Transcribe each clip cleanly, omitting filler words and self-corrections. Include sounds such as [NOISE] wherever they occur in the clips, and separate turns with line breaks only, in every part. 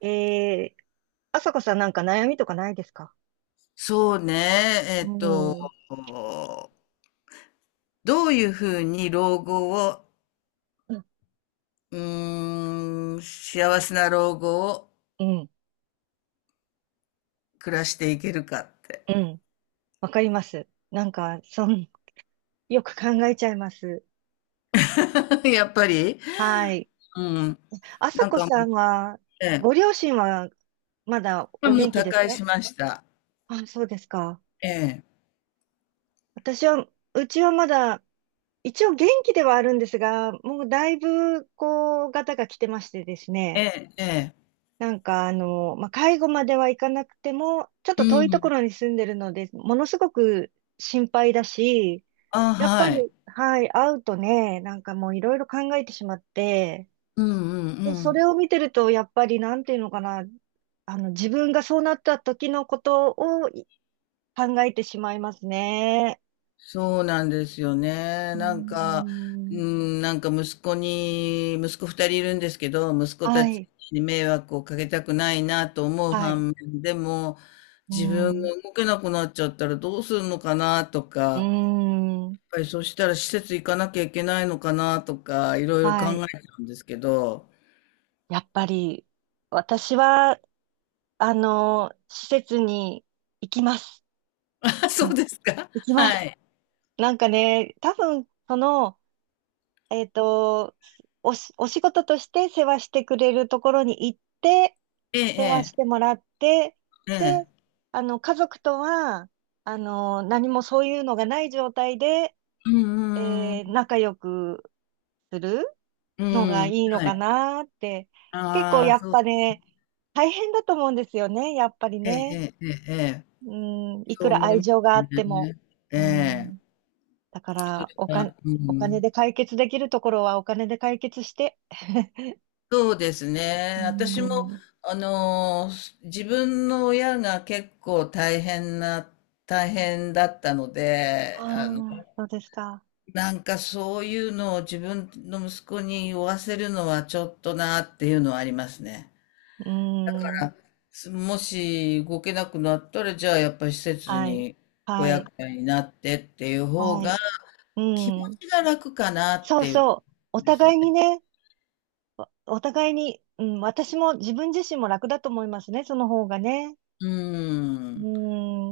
えー、あさこさん、なんか悩みとかないですか？
そうね、え
う
っと、
ん。うん
どういうふうに老後を、
うん。
幸せな老後を
うん。
暮らしていけるかって。
わかります。なんか、[LAUGHS] よく考えちゃいます。
[LAUGHS] やっぱり。
はい。
うん。
あさ
なん
こ
か。
さんは、
ええ。
ご両親はまだ
まあ
お
もう
元気
他
です
界
か？
しました。
あ、そうですか。
ええ、
私は、うちはまだ、一応元気ではあるんですが、もうだいぶ、こう、ガタが来てましてです
え
ね。
え、ええ、
なんかあの、まあ、介護まではいかなくても、ちょっ
う
と遠いとこ
ん。
ろに住んでるので、ものすごく心配だし、
あ、
やっ
は
ぱ
い。
り、はい、会うとね、なんかもういろいろ考えてしまって、
うんうん
で、
う
そ
ん。
れを見てると、やっぱりなんていうのかな、あの、自分がそうなった時のことを考えてしまいますね。
そうなんですよね。
うーん。
なんか息子二人いるんですけど、息子
は
たち
い。
に迷惑をかけたくないなと思う
はい。
反面、でも、
うー
自分
ん。
が動けなくなっちゃったらどうするのかなとか、
うー
やっ
ん。
ぱりそしたら施設行かなきゃいけないのかなとか、いろいろ考
はい。
えちゃうんですけど。
やっぱり、私は、あの、施設に行きます。
[LAUGHS] あ、
う
そう
ん、
ですか。
行き
[LAUGHS]
ま
は
す。
い。
なんかね、多分、その、えっと、お仕事として世話してくれるところに行って、
え
世話
え、
してもらって、
ええ、え
で、
え。
あの、家族とは、あの、何もそういうのがない状態で、
うん、うん、
仲良くする
うん。
のが
う
い
ん、
いの
は
か
い。
なって、結構
ああ、
やっ
そう。
ぱね、大変だと思うんですよね、やっぱり
ええ、
ね。
ええ。ええ、
うん、い
そ
く
う
ら
思い
愛
ま
情が
す
あっても、
ね。え
う
え。
ん、だか
そ
ら、
れは、う
お金
ん。
で解決できるところはお金で解決して、[LAUGHS]
そうです
う
ね。私も、
ん。
あの、自分の親が結構大変だったので、
ああ、そうですか。
なんかそういうのを自分の息子に負わせるのはちょっとなっていうのはありますね。
う
だ
ん。
から、もし動けなくなったら、じゃあやっぱり施設
はい。
にご
はい。
厄介になってっていう方
は
が、
い。う
気持
ん。
ちが楽かなっ
そう
ていうこ
そう、お
とですよ
互いに
ね。
ね、お互いに、うん、私も自分自身も楽だと思いますね、その方がね。
うー
う
ん。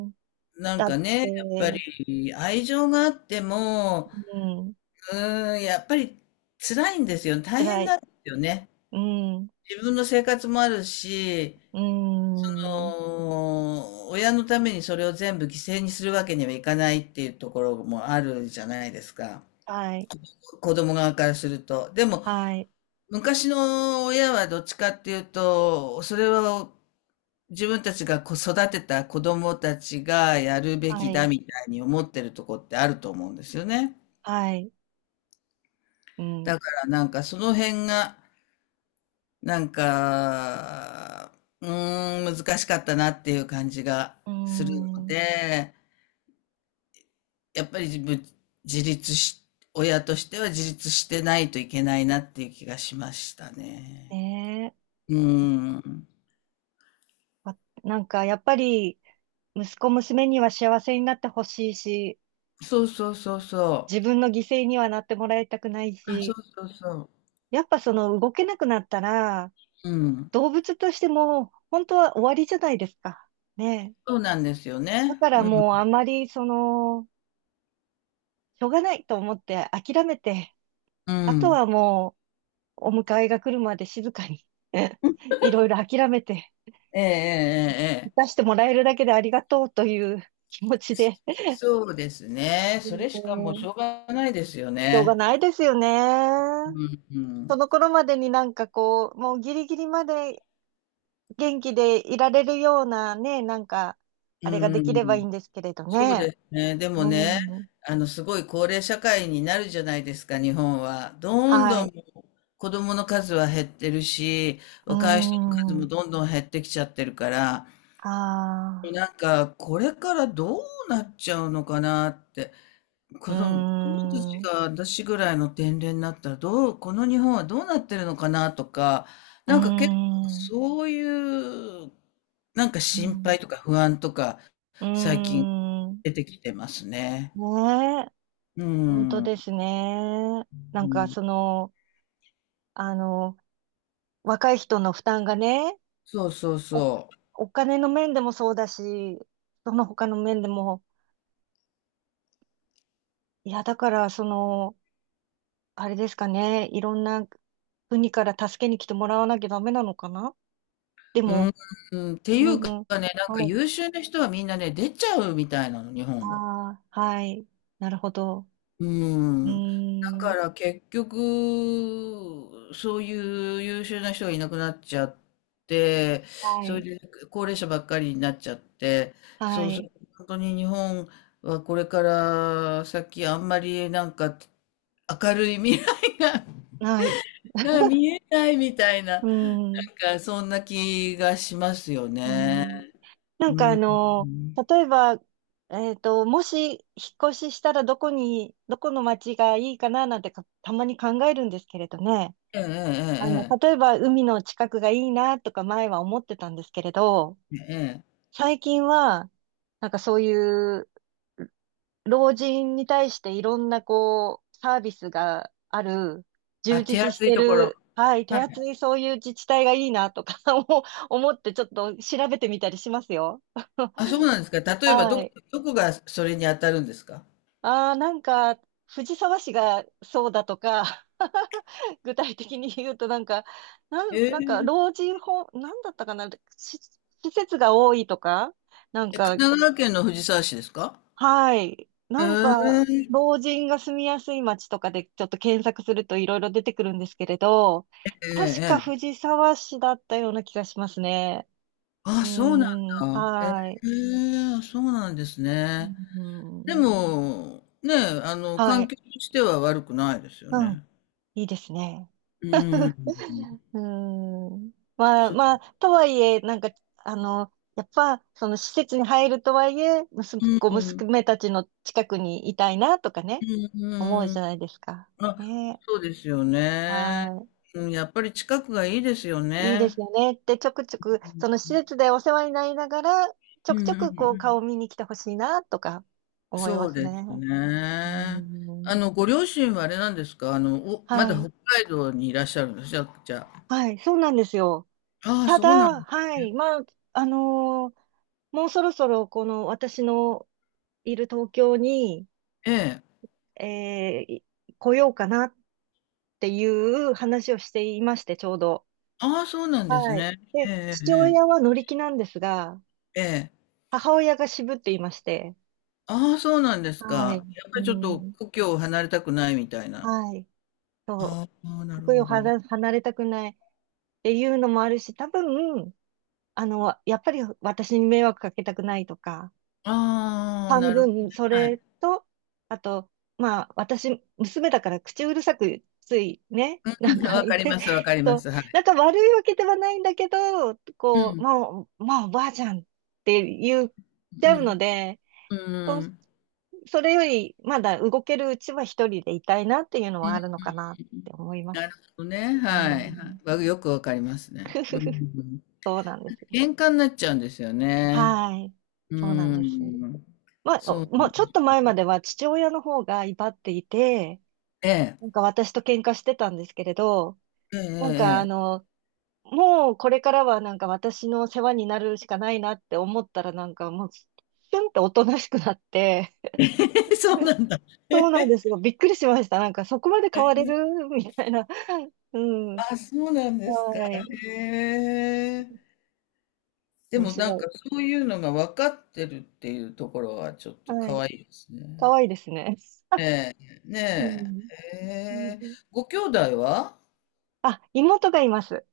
ん。
なん
だっ
かね、やっぱ
て、
り愛情があっても、
うん、
やっぱり辛いんですよ。大
辛
変
い、
なんですよね。
うん。
自分の生活もあるし、
う
そ
ん。
親のためにそれを全部犠牲にするわけにはいかないっていうところもあるじゃないですか。
はい。
子供側からすると。でも、
はい。
昔の親はどっちかっていうと、それは自分たちがこう育てた子供たちがやるべ
は
きだ
い。
みたいに思ってるとこってあると思うんですよね。
はい。うん。う
だからなんかその辺が、なんか、難しかったなっていう感じが
ー
するの
ん。
で、やっぱり自分、自立し、親としては自立してないといけないなっていう気がしましたね。
ねえ。
うーん。
わなんかやっぱり息子娘には幸せになってほしいし、
そうそうそうそ
自
う。
分の犠牲にはなってもらいたくない
あ、そ
し、
うそうそう。
やっぱその動けなくなったら、
うん。
動物としても本当は終わりじゃないですか。ねえ。
そうなんですよ
だ
ね。
から
う
もう
ん。
あんまりその、しょうがないと思って諦めて、
う
あと
ん。
はもうお迎えが来るまで静かに [LAUGHS] いろいろ諦めて、
えええええ
出
え。
してもらえるだけでありがとうという気持ちで。
そうですね。
う
それしかもうし
ん。
ょうがないですよ
しょうが
ね。
ないですよね。
うん、う
そ
ん。
の頃までになんかこう、もうギリギリまで元気でいられるようなね、なんか、あれがで
う
きればいい
ん。
んですけれど
そう
ね。
ですね。でもね、
うん。
すごい高齢社会になるじゃないですか、日本は。どん
は
どん
い。
子供の数は減ってるし、
う
若い人の数も
ん。
どんどん減ってきちゃってるから、
ああ。
なんか、これからどうなっちゃうのかなって。
う
子供た
ん。
ち
うん。
が私ぐらいの年齢になったら、この日本はどうなってるのかなとか、なんか結構そういう、なんか
う
心配
ん。
とか不安とか、
う
最近
ん。
出てきてますね。
ねえ。
う
本当
ん。う
ですね。なんか
ん、
その、あの、若い人の負担がね、
そうそう
お、
そ
お金の面でもそうだし、その他の面でも、いや、だから、その、あれですかね、いろんな国から助けに来てもらわなきゃダメなのかな。で
う。うん、
も、
うんってい
う
うか
ん。
ね、なんか
はい。
優秀な人はみんなね、出ちゃうみたいなの、日
あ
本を。
あ、はい、なるほど。
う
うー
ん。だか
ん。
ら結局、そういう優秀な人がいなくなっちゃって、
は
それ
い。
で高齢者ばっかりになっちゃって、
は
そうす
い。
ると本当に日本はこれから先あんまりなんか明るい未来が
はい。
[LAUGHS] なんか見えないみたいな、
う
な
ーん。
んかそんな気がしますよ
う
ね。
ん。なんか
う
あ
ん。
の、例えば、もし引っ越ししたらどこに、どこの町がいいかななんてか、たまに考えるんですけれどね。あの、
えええ
例えば海の近くがいいなとか前は思ってたんですけれど、
えええ。ええ。
最近は、なんかそういう老人に対していろんなこう、サービスがある、
あ、
充
手
実し
厚い
て
ところ。
る、はい、手
はい。
厚いそういう自治体がいいなとか [LAUGHS] 思ってちょっと調べてみたりしますよ。[LAUGHS]
あ、そうなんですか。例えば、
はい。
どこがそれに当たるんですか？
ああ、なんか、藤沢市がそうだとか、[LAUGHS] 具体的に言うとなんか、なんか、
ええ
老人ホーム、なんだったかな、し施設が多いとか、なん
え、神
か、
奈川県の藤沢市ですか？
はい、
え
なんか、
え
老人が住みやすい街とかでちょっと検索するといろいろ出てくるんですけれど、
え
確か
えええ。
藤沢市だったような気がしますね。う
あ、そうなん
ーん。
だ。え
はい。
え、そうなんです
う
ね。で
ん。
も、ね、
は
環
い。
境としては悪くないですよ
うん、
ね。
いいですね。
うん。
うーん。まあ
う
まあ、とはいえ、なんか、あの、やっぱ、その施設に入るとはいえ、息子、こう
ん、
娘たちの近くにいたいなとか
う
ね、
ん、
思う
う
じゃ
ん。
ないですか。
あ、
ね。
そうですよね。
は
うん、やっぱり近くがいいですよ
い。いいで
ね。
すよね。で、ちょくちょく、その施設でお世話になりながら、ち
う
ょく
ん、
ち
うん、
ょ
う
くこう顔を
ん。
見に来てほしいなとか思いま
そう
す
です
ね。うー
ね。
ん。
ご両親はあれなんですか？ま
は
だ
い。
北海道にいらっしゃるんです。じゃあ、じゃ
はい。そうなんですよ。
あ。ああ、
た
そうな
だ、
ん、
はい、まあ、あのーもうそろそろこの私のいる東京に、
ええ。
えーい来ようかなっていう話をしていまして、ちょうど。
ああ、そうなんです
はい。
ね。
で、
え
父
え、
親は乗り気なんですが、
ええ、ええ。
母親が渋っていまして、
ああ、そうなんです
はい、
か。やっぱ
う
りちょっと
ん、
故郷を離れたくないみたいな。
はい、そう、
ああ、な
こ
る
こ
ほ
よ
ど。
離れたくないっていうのもあるし、多分、あの、やっぱり私に迷惑かけたくないとか、
ああ、
半
なるほど
分、
ね。
そ
は
れ
い。
と、あと、まあ、私、娘だから口うるさく、ついね、[LAUGHS]
う
なん
ん、
か、
わ
ね、
かります、わかりま
そう、
す。は
な
い。
んか悪いわけではないんだけど、
う
こう、
ん、
もう、まあ、おばあちゃんって言っ
う
ちゃうの
ん、
で、
う
そう、
ん、
それより、まだ動けるうちは一人でいたいなっていうの
う
はあるの
ん。
かなって思いま
なる
す。
ほどね。
う
はい。はい
ん。
わ、よくわかりますね。う
[LAUGHS]
ん、
そうなんですよ。
喧嘩になっちゃうんですよね。
はい。
う
そうなん
ー
です。
ん。
まあ、お
そうな
も
ん
う
で
ちょっと
す。
前までは父親の方が威張っていて、
ええ。
なんか私と喧嘩してたんですけれど、なんかあ
えええ
の、もうこれからはなんか私の世話になるしかないなって思ったらなんかもう、シュンっておとなしくなって、
えええ [LAUGHS]。そうなんだ。
そうなんですよ。びっくりしました。なんかそこまで
え
変われ
え、
るみたいな。うん。
あ、そうなんですか。
はい。
へえ。で
面
も
白
なんか
い。
そういうのが分かってるっていうところはちょっと
は
可
い。
愛いです
可
ね。
愛いですね。
ええ、
う
ね
ん。
え。へ
う
え。
ん。
ご兄弟は？
あ、妹がいます。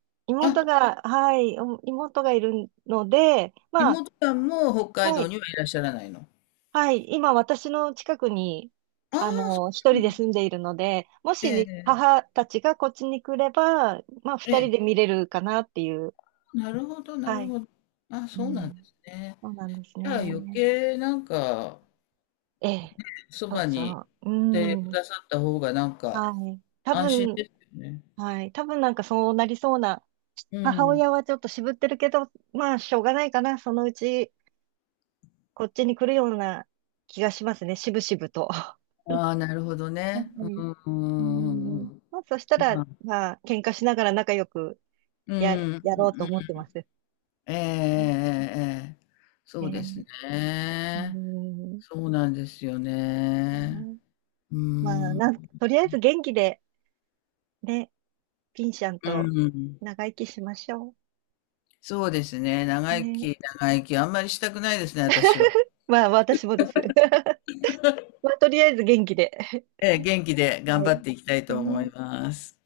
あ、
妹が、はい、お妹がいるので、まあ、
妹さんも北海
は
道
い、
にはいらっしゃらないの。
はい、今私の近くに、
ああ、
あ
そ
の、一
うな
人
んで
で
すね。
住んでいるので、もし母たちがこっちに来れば、まあ
ええ。
二人
え
で
え。
見れるかなっていう。
なるほどな
は
る
い。
ほど。あ、
う
そうなんで
ん、
すね。
そうなんです
じゃあ余
ね。
計なんか、
ええ。
そ
そう
ば
そ
に
う。う
いてく
ん。
ださった方がなんか
はい。多
安心
分、
ですよね。
はい。多分なんかそうなりそうな。
う
母
ん。
親はちょっと渋ってるけど、まあしょうがないかな。そのうちこっちに来るような気がしますね。渋々と。[LAUGHS] は
ああ、なるほどね。うん
い
う
うん。
んうん
まあ、そした
うん。ま
ら、
あ、
まあ、喧嘩しながら仲良く
う
や、
ん、うん、
やろうと思ってます。
ええええええ、
え
そうです
ー、う
ね。
ん。
そうなんですよね。う
まあ、
ん。
とりあえず元気で、ね、ピンシャン
う
と
ん。
長生きしましょ
そうですね。
う。
長生
ね。
き、長生き、あんまりしたくないですね、私は。
まあ、私もです。[LAUGHS] まあ、とりあえず元気で。[LAUGHS]
ええ、元気で頑
は
張
い。
っていきたいと思
ね。
います。